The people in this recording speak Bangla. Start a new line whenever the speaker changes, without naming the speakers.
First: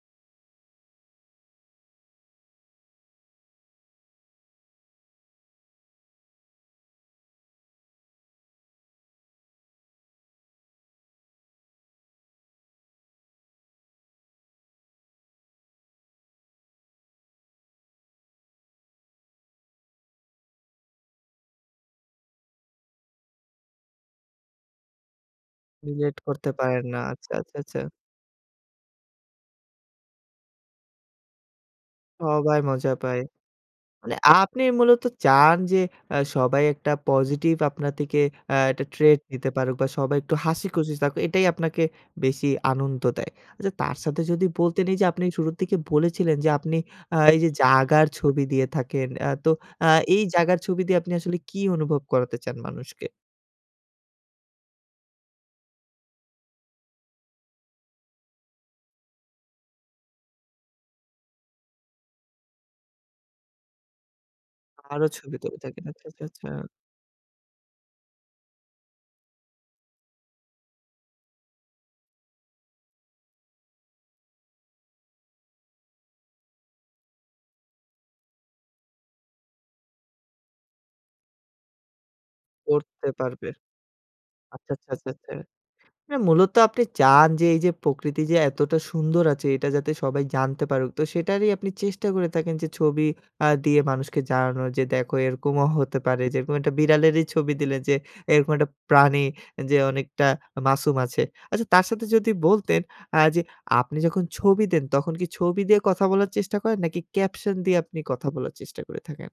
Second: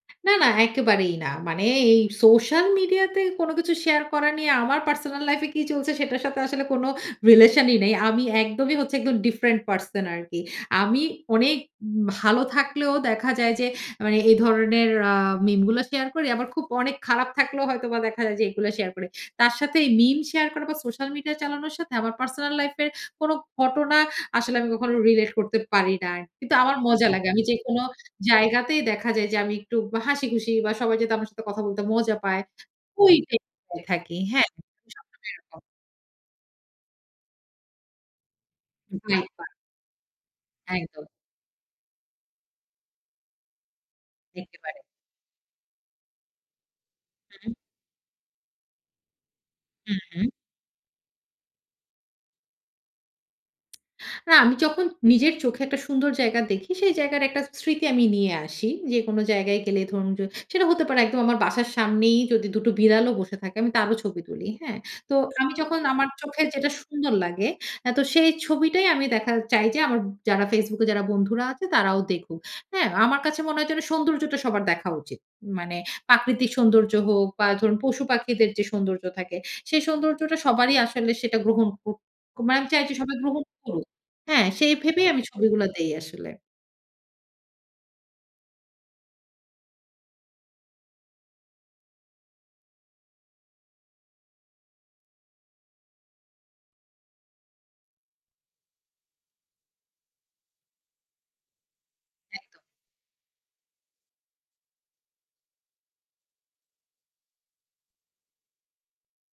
না, না একেবারেই না। মানে এই সোশ্যাল মিডিয়াতে কোনো কিছু শেয়ার করা নিয়ে আমার পার্সোনাল লাইফ এ কি চলছে সেটার সাথে আসলে কোনো রিলেশনই নেই। আমি একদমই হচ্ছে একদম ডিফারেন্ট পারসন আরকি। আমি অনেক ভালো থাকলেও দেখা যায় যে মানে, এ ধরনের আ মিম গুলো শেয়ার করি। আমার খুব অনেক খারাপ থাকলেও হয়তোবা দেখা যায় যে এগুলা শেয়ার করি। তার সাথে এই মিম শেয়ার করা বা সোশ্যাল মিডিয়া চালানোর সাথে আমার পার্সোনাল লাইফ এর কোনো ঘটনা আসলে আমি কখনো রিলেট করতে পারি না।
রিলেট করতে
কিন্তু আমার
পারেন না।
মজা লাগে।
আচ্ছা,
আমি
আচ্ছা, আচ্ছা।
যেকোনো জায়গাতেই দেখা যায় যে আমি একটু হাসিখুশি বা সবাই যাতে আমার সাথে কথা বলতে মজা পায়
সবাই মজা
ওই
পায়।
[unintelligible]
মানে
থাকি। হ্যাঁ।
আপনি
[unintelligible]
মূলত
স্বভাবই
চান
এরকম।
যে আ সবাই একটা পজিটিভ আপনার থেকে, আ একটা ট্রেট নিতে
[unintelligible]
পারুক বা সবাই একটু হাসিখুশি
একদম।
থাকুক এটাই আপনাকে বেশি আনন্দ দেয়। আচ্ছা তার সাথে যদি
দেখতে পারে।
বলতেন এই যে আপনি শুরুর দিকে বলেছিলেন, যে আপনি আ
উ
এই যে
হু।
জায়গার ছবি দিয়ে থাকেন। আ তো আ
হু,
এই
হু।
জায়গার ছবি দিয়ে আপনি আসলে কি অনুভব করাতে চান মানুষকে?
না আমি যখন নিজের চোখে একটা সুন্দর জায়গা দেখি সেই জায়গার একটা স্মৃতি আমি নিয়ে আসি। যে কোনো জায়গায় গেলে ধরুন যে, সেটা হতে পারে একদম আমার বাসার সামনেই যদি ২ টো বিড়ালও বসে থাকে আমি তারও ছবি তুলি। হ্যাঁ?
আরো
তো
ছবি
আমি
তুলে
যখন
থাকে না। আচ্ছা,
আমার
আচ্ছা,
চোখের
আচ্ছা।
যেটা সুন্দর লাগে আ তো সেই ছবিটাই আমি দেখা চাই যে আমার যারা Facebook এ যারা বন্ধুরা আছে তারাও দেখুক। হ্যাঁ? আমার কাছে মনে হয় যেন সৌন্দর্যটা সবার দেখা উচিত। মানে প্রাকৃতিক সৌন্দর্য হোক, বা ধরুন পশু পাখিদের যে সৌন্দর্য থাকে সেই সৌন্দর্যটা সবারই আসলে সেটা গ্রহণ ক মানে আমি চাই যে
পড়তে
সবাই গ্রহণ
পারবে।
করুক। হ্যাঁ,
আচ্ছা,
সেই
আচ্ছা,
ভেবেই
আচ্ছা,
আমি
আচ্ছা।
ছবিগুলো দেই
মানে
আসলে।
মূলত আপনি চান যে এই যে প্রকৃতি যে এতটা সুন্দর আছে এটা যাতে সবাই জানতে পারুক। তো সেটারই আপনি চেষ্টা করে থাকেন যে ছবি আ দিয়ে মানুষকে জানানো যে দেখো এরকমও হতে পারে যে এরকম একটা বিড়ালেরই ছবি দিলেন যে, এরকম একটা প্রাণী যে অনেকটা মাসুম আছে। আচ্ছা তার সাথে যদি
একদম।
বলতেন আ যে আপনি যখন ছবি দেন তখন কি ছবি দিয়ে কথা বলার চেষ্টা করেন? নাকি ক্যাপশন দিয়ে আপনি কথা বলার চেষ্টা করে থাকেন?